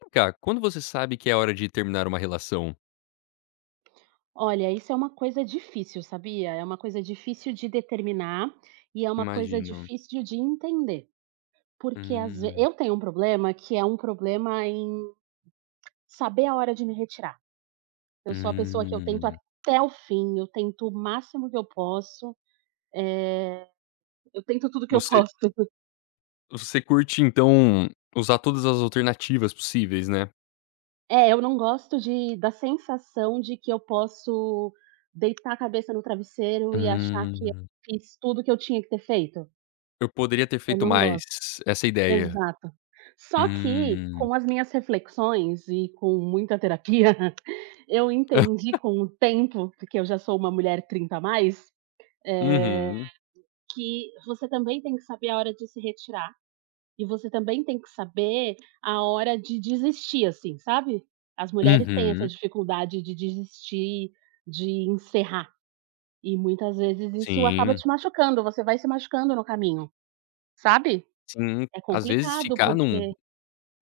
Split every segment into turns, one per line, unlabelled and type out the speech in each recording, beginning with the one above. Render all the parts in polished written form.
Vem cá, quando você sabe que é hora de terminar uma relação?
Olha, isso é uma coisa difícil, sabia? É uma coisa difícil de determinar e é uma coisa
Imagino.
difícil de entender, porque às ve
Hum,
eu tenho um problema que é um problema em saber a hora de me retirar. Eu sou a pessoa que eu tento
hum.
até o fim, eu tento o máximo que eu posso, eh, eu tento tudo que eu
Você
posso.
você curte então usar todas as alternativas possíveis, né?
É, eu não gosto de da sensação de que eu posso deitar a cabeça no travesseiro e achar que eu
Hum.
fiz tudo que eu tinha que ter feito.
Eu poderia ter
Eu
feito
não
mais,
gosto.
essa ideia.
Exato. Só que
Hum.
com as minhas reflexões e com muita terapia, eu entendi com o tempo, porque eu já sou uma mulher 30 a mais, eh,
Uhum,
que você também tem que saber a hora de se retirar e você também tem que saber a hora de desistir, assim, sabe. As mulheres têm essa
uhum.
dificuldade de desistir, de encerrar, e muitas vezes isso acaba
Sim,
te machucando, você vai se machucando no caminho, sabe.
sim.
É
Às vezes
complicado
ficar num
porque...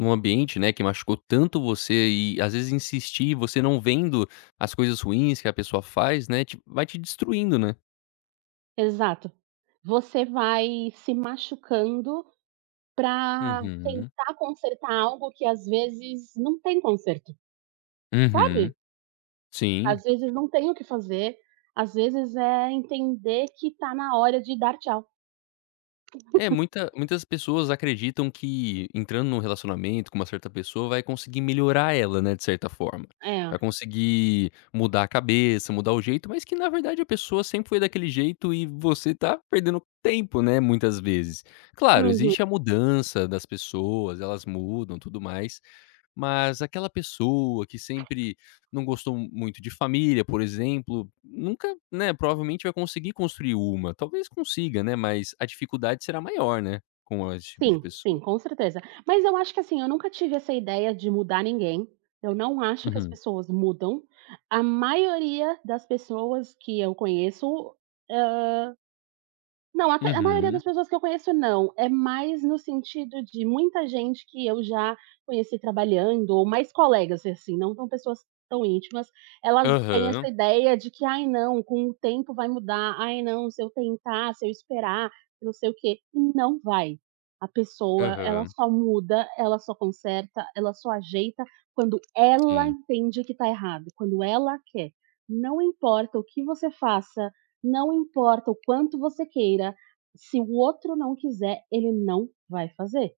num ambiente, né, que machucou tanto você e às vezes insistir, você não vendo as coisas ruins que a pessoa faz, né, te vai te destruindo, né?
Exato. Você vai se machucando para
Uhum.
tentar consertar algo que às vezes não tem conserto,
Uhum,
sabe?
sim.
Às vezes não tem o que fazer, às vezes é entender que tá na hora de dar tchau.
É, muitas pessoas acreditam que entrando num relacionamento com uma certa pessoa vai conseguir melhorar ela, né, de certa forma. Vai
É.
conseguir mudar a cabeça, mudar o jeito, mas que na verdade a pessoa sempre foi daquele jeito e você tá perdendo tempo, né, muitas vezes. Claro,
Uhum.
existe a mudança das pessoas, elas mudam, tudo mais. Mas aquela pessoa que sempre não gostou muito de família, por exemplo, nunca, né, provavelmente vai conseguir construir uma. Talvez consiga, né, mas a dificuldade será maior, né, com esse tipo de
Sim,
pessoa.
sim, com certeza. Mas eu acho que assim, eu nunca tive essa ideia de mudar ninguém. Eu não acho que as
Uhum.
pessoas mudam. A maioria das pessoas que eu conheço... Não, até a maioria
Uhum.
das pessoas que eu conheço não, é mais no sentido de muita gente que eu já conheci trabalhando, ou mais colegas, assim, não tão pessoas tão íntimas, elas têm essa
Aham.
ideia de que: "Ai não, com o tempo vai mudar. Ai não, se eu tentar, se eu esperar, não sei o quê". E não vai. A pessoa, ela
Aham.
só muda, ela só conserta, ela só ajeita quando ela
Sim,
entende que tá errado, quando ela quer. Não importa o que você faça, não importa o quanto você queira, se o outro não quiser, ele não vai fazer.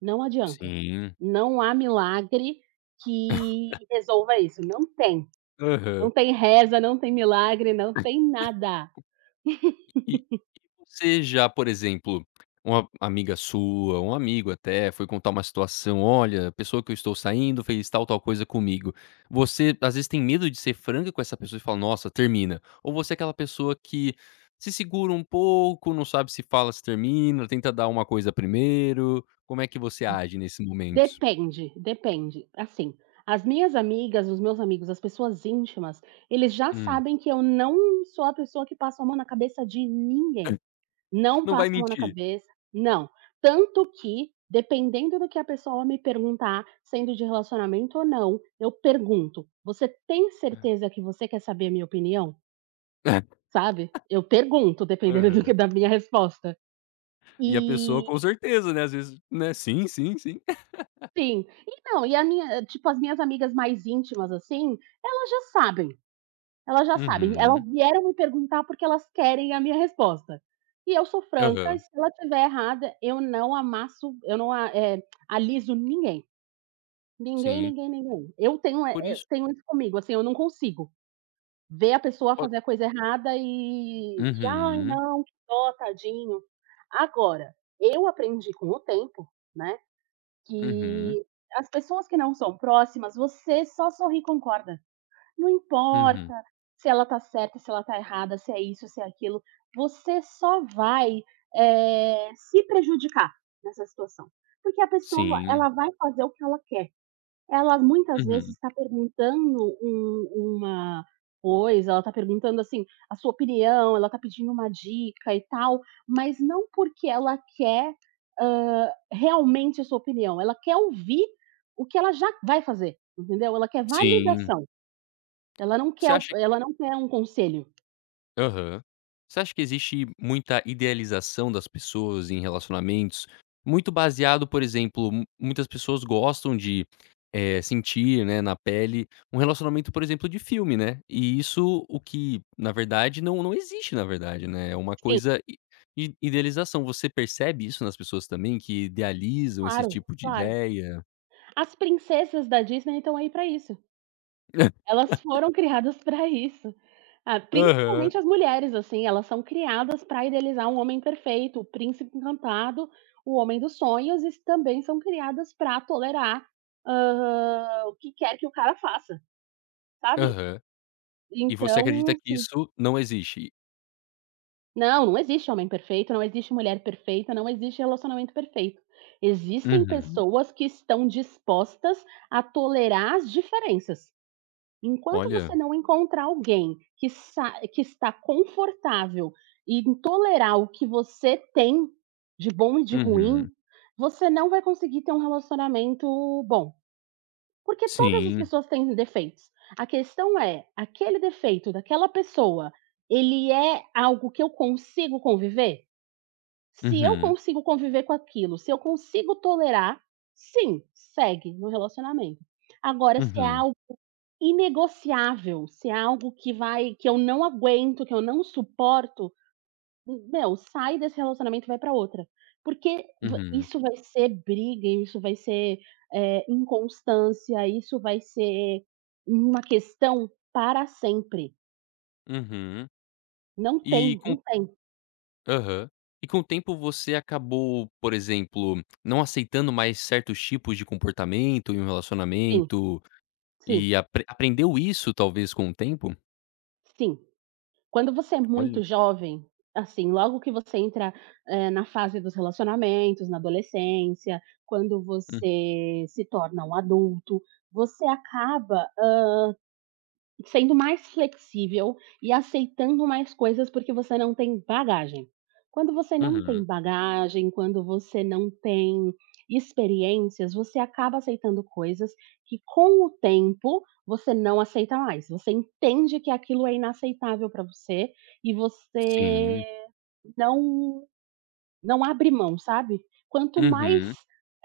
Não adianta.
sim.
Não há milagre que resolva isso, não tem.
Aham.
Não tem reza, não tem milagre, não tem nada.
E você já, por exemplo, uma amiga sua, um amigo até, foi contar uma situação: "Olha, a pessoa que eu estou saindo fez tal, tal coisa comigo". Você, às vezes, tem medo de ser franca com essa pessoa e fala: "Nossa, termina". Ou você é aquela pessoa que se segura um pouco, não sabe se fala, se termina, tenta dar uma coisa primeiro? Como é que você age nesse momentos?
Depende, depende. Assim, as minhas amigas, os meus amigos, as pessoas íntimas, eles já
Hum.
sabem que eu não sou a pessoa que passa a mão na cabeça de ninguém. Não
Não vai
passo a mão na
mentir.
cabeça, não. Tanto que, dependendo do que a pessoa me perguntar, sendo de relacionamento ou não, eu pergunto: "Você tem certeza que você quer saber a minha opinião?", sabe? Eu pergunto dependendo do
Aham.
que da minha resposta.
E a pessoa
E
com certeza, né, às vezes, né: "Sim, sim, sim".
sim. E não, e a minha tipo, as minhas amigas mais íntimas, assim, elas já sabem. Elas já sabem, elas
Uhum.
vieram me perguntar porque elas querem a minha resposta. E eu sou franca e
Aham.
se ela tiver errada, eu não amasso, eu não a eh, aliso ninguém. Ninguém,
Sim.
ninguém, ninguém. Eu tenho, eh
Por
eh,
isso
tenho isso comigo, assim, eu não consigo ver a pessoa
po
fazer a coisa errada e: "Ai,
uhum,
não, que dó, tadinho". Agora, eu aprendi com o tempo, né,
uhum,
que as pessoas que não são próximas, você só sorri e concorda. Não
uhum.
importa se ela tá certa, se ela tá errada, se é isso, se é aquilo, você só vai, se prejudicar nessa situação, porque a pessoa,
Sim,
ela vai fazer o que ela quer. Ela muitas vezes
uhum,
está perguntando uma coisa, ela está perguntando, assim, a sua opinião, ela está pedindo uma dica e tal, mas não porque ela quer, realmente a sua opinião, ela quer ouvir o que ela já vai fazer, entendeu? Ela quer
sim.
validação. Ela não
Você
quer o
acha
ela não quer um conselho.
aham. Você acha que existe muita idealização das pessoas em relacionamentos, muito baseado, por exemplo, mu muitas pessoas gostam de, sentir, né, na pele um relacionamento, por exemplo, de filme, né, e isso o que, na verdade, não existe, na verdade, né, é uma
Sim.
coisa i idealização. Você percebe isso nas pessoas também, que idealizam esse
Claro,
tipo de
claro.
ideia?
As princesas da Disney estão aí para isso. Elas foram criadas para isso. Ah,
Aham,
principalmente as mulheres, assim, elas são criadas para idealizar um homem perfeito, o príncipe encantado, o homem dos sonhos e também são criadas para tolerar, o que quer que o cara faça, sabe.
aham. E você
Então,
acredita que
assim...
isso não existe?
Não, não existe homem perfeito, não existe mulher perfeita, não existe relacionamento perfeito. Existem
Uhum.
pessoas que estão dispostas a tolerar as diferenças. Enquanto
Olha.
você não encontrar alguém que, sa que está confortável em tolerar o que você tem de bom e de ruim,
Uhum.
você não vai conseguir ter um relacionamento bom. Porque todas as
Sim.
pessoas têm defeitos. A questão é, aquele defeito daquela pessoa, ele é algo que eu consigo conviver? Se eu
Uhum,
consigo conviver com aquilo, se eu consigo tolerar, sim, segue no relacionamento. Agora, se é
uhum,
algo inegociável, se é algo que vai que eu não aguento, que eu não suporto, meu, sai desse relacionamento e vai pra outra. Porque va
uhum,
isso vai ser briga, isso vai ser, inconstância, isso vai ser uma questão para sempre.
uhum.
Não
E
tem,
com
não tem.
aham. E com o tempo você acabou, por exemplo, não aceitando mais certos tipos de comportamento em um
Sim,
relacionamento
sim,
e aprendeu isso talvez com o tempo?
sim. Quando você é
Olha.
muito jovem, assim, logo que você entra, na fase dos relacionamentos, na adolescência, quando
Hum.
você se torna um adulto, você acaba sendo mais flexível e aceitando mais coisas, porque você não tem bagagem. Quando você não tem
Uhum.
bagagem, quando você não tem experiências, você acaba aceitando coisas que com o tempo você não aceita mais. Você entende que aquilo é inaceitável para você e
Sim.
você não não abre mão, sabe. Quanto mais,
Uhum.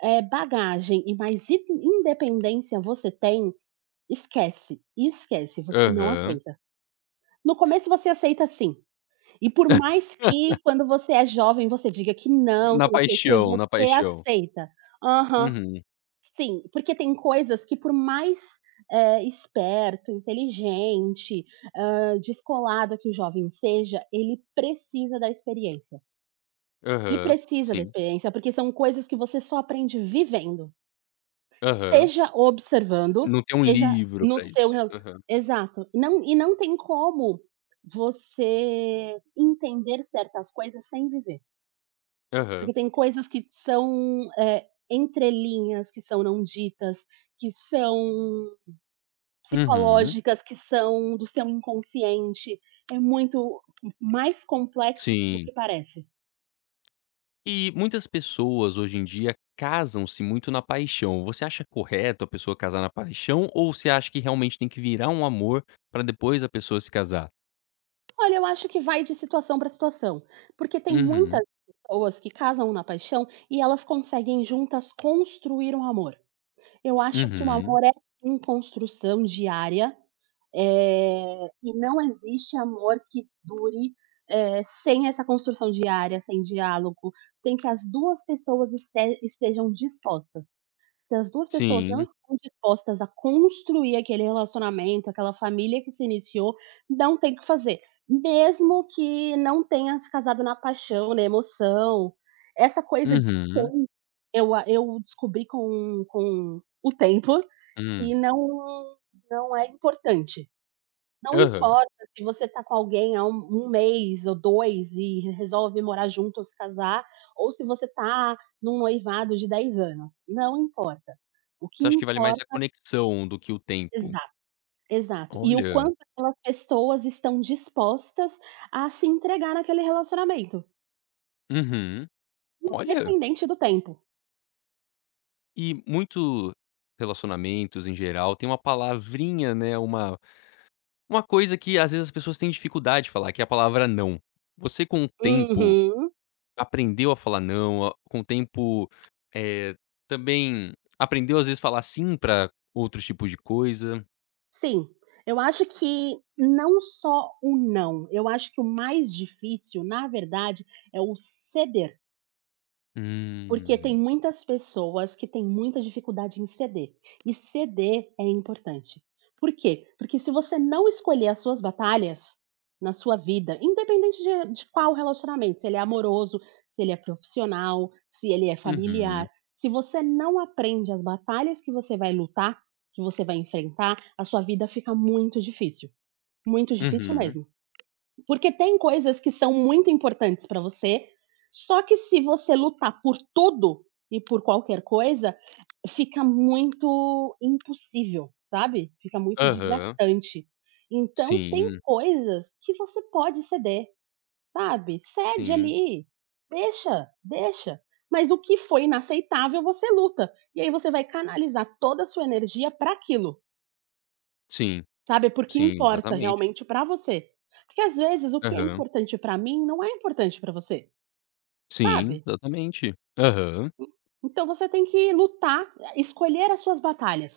bagagem e mais in independência você tem... Esquece, esquece, você não
Aham.
aceita. No começo você aceita sim, e por mais que quando você é jovem você diga que
Na
não sei o quê,
paixão, na
você
paixão.
aceita. Aham,
Uhum.
sim, porque tem coisas que por mais, esperto, inteligente, descolado que o jovem seja, ele precisa da experiência. Ele
Aham,
precisa da
sim.
experiência, porque são coisas que você só aprende vivendo.
Aham.
Seja observando,
Não tem um
seja
livro
no
pra
seu
isso.
rela...
Aham,
exato. Não, e não tem como você entender certas coisas sem viver,
aham.
porque tem coisas que são, entre que são não ditas, que são
Uhum,
psicológicas, que são do seu inconsciente. É muito mais complexo do
sim.
que parece.
E muitas pessoas hoje em dia casam-se muito na paixão. Você acha correto a pessoa casar na paixão ou você acha que realmente tem que virar um amor pra depois a pessoa se casar?
Olha, eu acho que vai de situação para situação, porque tem
Uhum,
muitas pessoas que casam na paixão e elas conseguem juntas construir um amor. Eu acho que o
uhum,
amor é sim construção diária, e não existe amor que dure, sem essa construção diária, sem diálogo, sem que as 2 pessoas estejam dispostas. Se as duas pessoas não
sim,
estão dispostas a construir aquele relacionamento, aquela família que se iniciou, não tem o que fazer. Mesmo que não tenha se casado na paixão, na emoção, essa coisa de
uhum,
tempo, eu descobri com o tempo que
hum,
não é importante. Não
aham.
importa se você tá com alguém há 1 mês ou 2 e resolve morar junto ou se casar, ou se você tá num noivado de 10 anos, não importa. O que
Você acha que vale mais a
importa...
conexão do que o tempo?
exato, exato. E o
Olha,
quanto aquelas pessoas estão dispostas a se entregar naquele relacionamento,
uhum, olha.
independente do tempo.
E muito relacionamentos em geral tem uma palavrinha, né, uma coisa que às vezes as pessoas têm dificuldade de falar, que é a palavra "não". Você com o tempo
Uhum,
aprendeu a falar "não", a com o tempo, eh, também aprendeu às vezes falar "sim" pra outros tipos de coisa?
sim. Eu acho que não só o "não", eu acho que o mais difícil, na verdade, é o ceder. Porque tem
Hum.
muitas pessoas que têm muita dificuldade em ceder, e ceder é importante. Por quê? Porque se você não escolher as suas batalhas na sua vida, independente de qual relacionamento, se ele é amoroso, se ele é profissional, se ele é
Uhum.
familiar, se você não aprende as batalhas que você vai lutar, que você vai enfrentar, a sua vida fica muito difícil
Uhum.
mesmo. Porque tem coisas que são muito importantes para você, só que se você lutar por tudo e por qualquer coisa, fica muito impossível, sabe? Fica muito
Aham.
desgastante. Então, tem
Sim,
coisas que você pode ceder, sabe? Cede
sim,
ali, deixa, deixa. Mas o que foi inaceitável, você luta. E aí você vai canalizar toda a sua energia para aquilo.
sim,
Sabe, porque
sim,
importa
exatamente.
realmente pra você. Porque às vezes o que é
Aham.
importante pra mim não é importante pra você,
Sim,
sabe.
exatamente. Aham.
Então você tem que lutar, escolher as suas batalhas.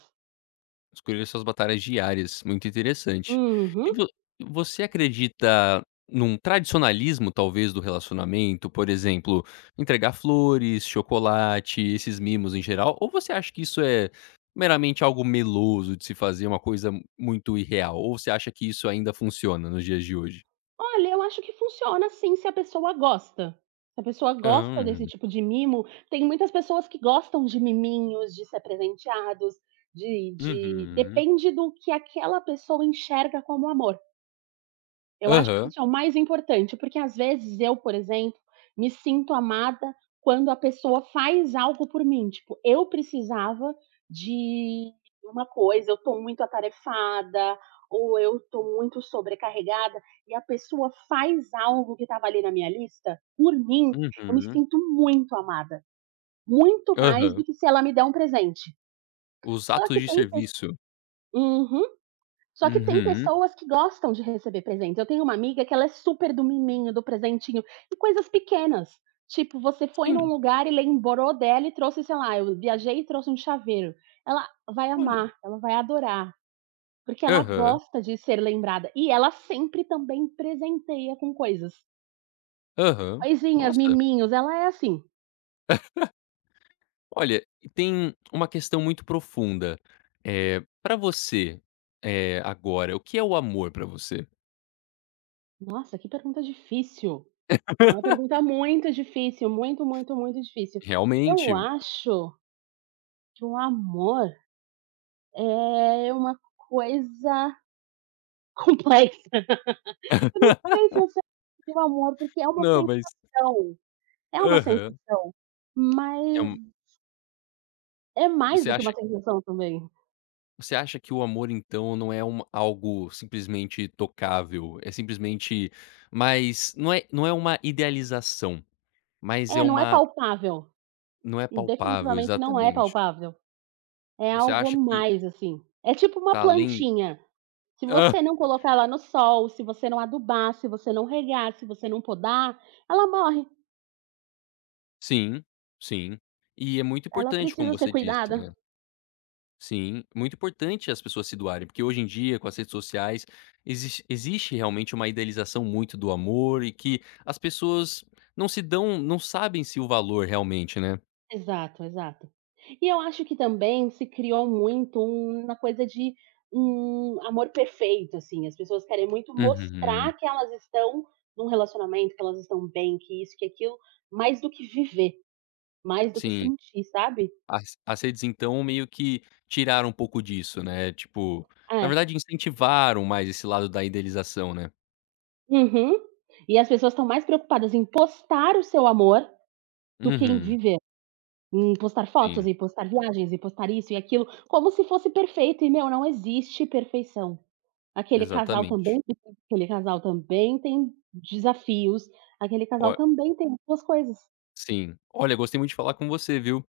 Escolher suas batalhas diárias, muito interessante. E
Uhum.
vo você acredita num tradicionalismo, talvez, do relacionamento? Por exemplo, entregar flores, chocolate, esses mimos em geral, ou você acha que isso é meramente algo meloso de se fazer, uma coisa muito irreal? Ou você acha que isso ainda funciona nos dias de hoje?
Olha, eu acho que funciona sim se a pessoa gosta. Se a pessoa gosta desse
Hã.
tipo de mimo, tem muitas pessoas que gostam de miminhos, de ser presenteados, de
Uhum.
depende do que aquela pessoa enxerga como amor. Eu acho que
Aham.
isso é o mais importante, porque às vezes eu, por exemplo, me sinto amada quando a pessoa faz algo por mim, tipo, eu precisava de uma coisa, eu tô muito atarefada, ou eu tô muito sobrecarregada, e a pessoa faz algo que estava ali na minha lista, por mim, eu me
Uhum.
sinto muito amada, muito mais
Aham.
do que se ela me der um presente.
Os
Só
atos
que
de
tem pes
serviço.
uhum. Só que tem
Uhum.
pessoas que gostam de receber presentes. Eu tenho uma amiga que ela é super do miminho, do presentinho, e coisas pequenas. Tipo, você foi num
Sim,
lugar e lembrou dela e trouxe, sei lá, eu viajei e trouxe um chaveiro. Ela vai
olha.
amar, ela vai adorar, porque ela
Aham.
gosta de ser lembrada. E ela sempre também presenteia com coisas.
Aham.
Coisinhas,
Nossa.
miminhos, ela é assim.
Olha, e tem uma questão muito profunda. Pra você, agora, o que é o amor para você?
Nossa, que pergunta difícil. É uma pergunta muito difícil, muito, muito, muito difícil. Eu
Realmente
acho que o amor é uma coisa complexa. Eu não sei se eu sei o amor, porque
não, mas
é uma
aham.
sensação,
É
mas
um
é mais
você
do que uma
acha
sensação também.
você acha que o amor, então, não é uma algo simplesmente tocável, é simplesmente mas não é uma idealização, mas é
É, não é
uma
palpável,
não é palpável,
definitivamente não é
exatamente.
palpável, é
Você
algo a
acha que
mais, assim. É tipo uma
tá além
plantinha, se
hã,
você não colocar ela no sol, se você não adubar, se você não regar, se você não podar, ela morre,
sim, sim. E é muito
ela
importante, como
precisa ser
você disse, né.
cuidada.
Sim, muito importante as pessoas se doarem, porque hoje em dia, com as redes sociais, existe realmente uma idealização muito do amor e que as pessoas não se dão não sabem-se o valor realmente, né.
Exato, exato. E eu acho que também se criou muito uma coisa de um amor perfeito, assim, as pessoas querem muito
Uhum.
mostrar que elas estão num relacionamento, que elas estão bem, que isso, que aquilo, mais do que viver, mais do que
Sim,
sentir, sabe?
as redes então meio que tiraram um pouco disso, né, tipo, na
É.
verdade incentivaram mais esse lado da idealização, né.
Uhum. E as pessoas estão mais preocupadas em postar o seu amor do que em
Uhum,
viver. Em postar fotos
sim,
e postar viagens e postar isso e aquilo, como se fosse perfeito, e meu, não existe perfeição. Aquele casal
exatamente.
também Aquele casal também tem desafios, aquele casal
Ó
também tem as suas coisas.
sim. Olha, gostei muito de falar com você, viu.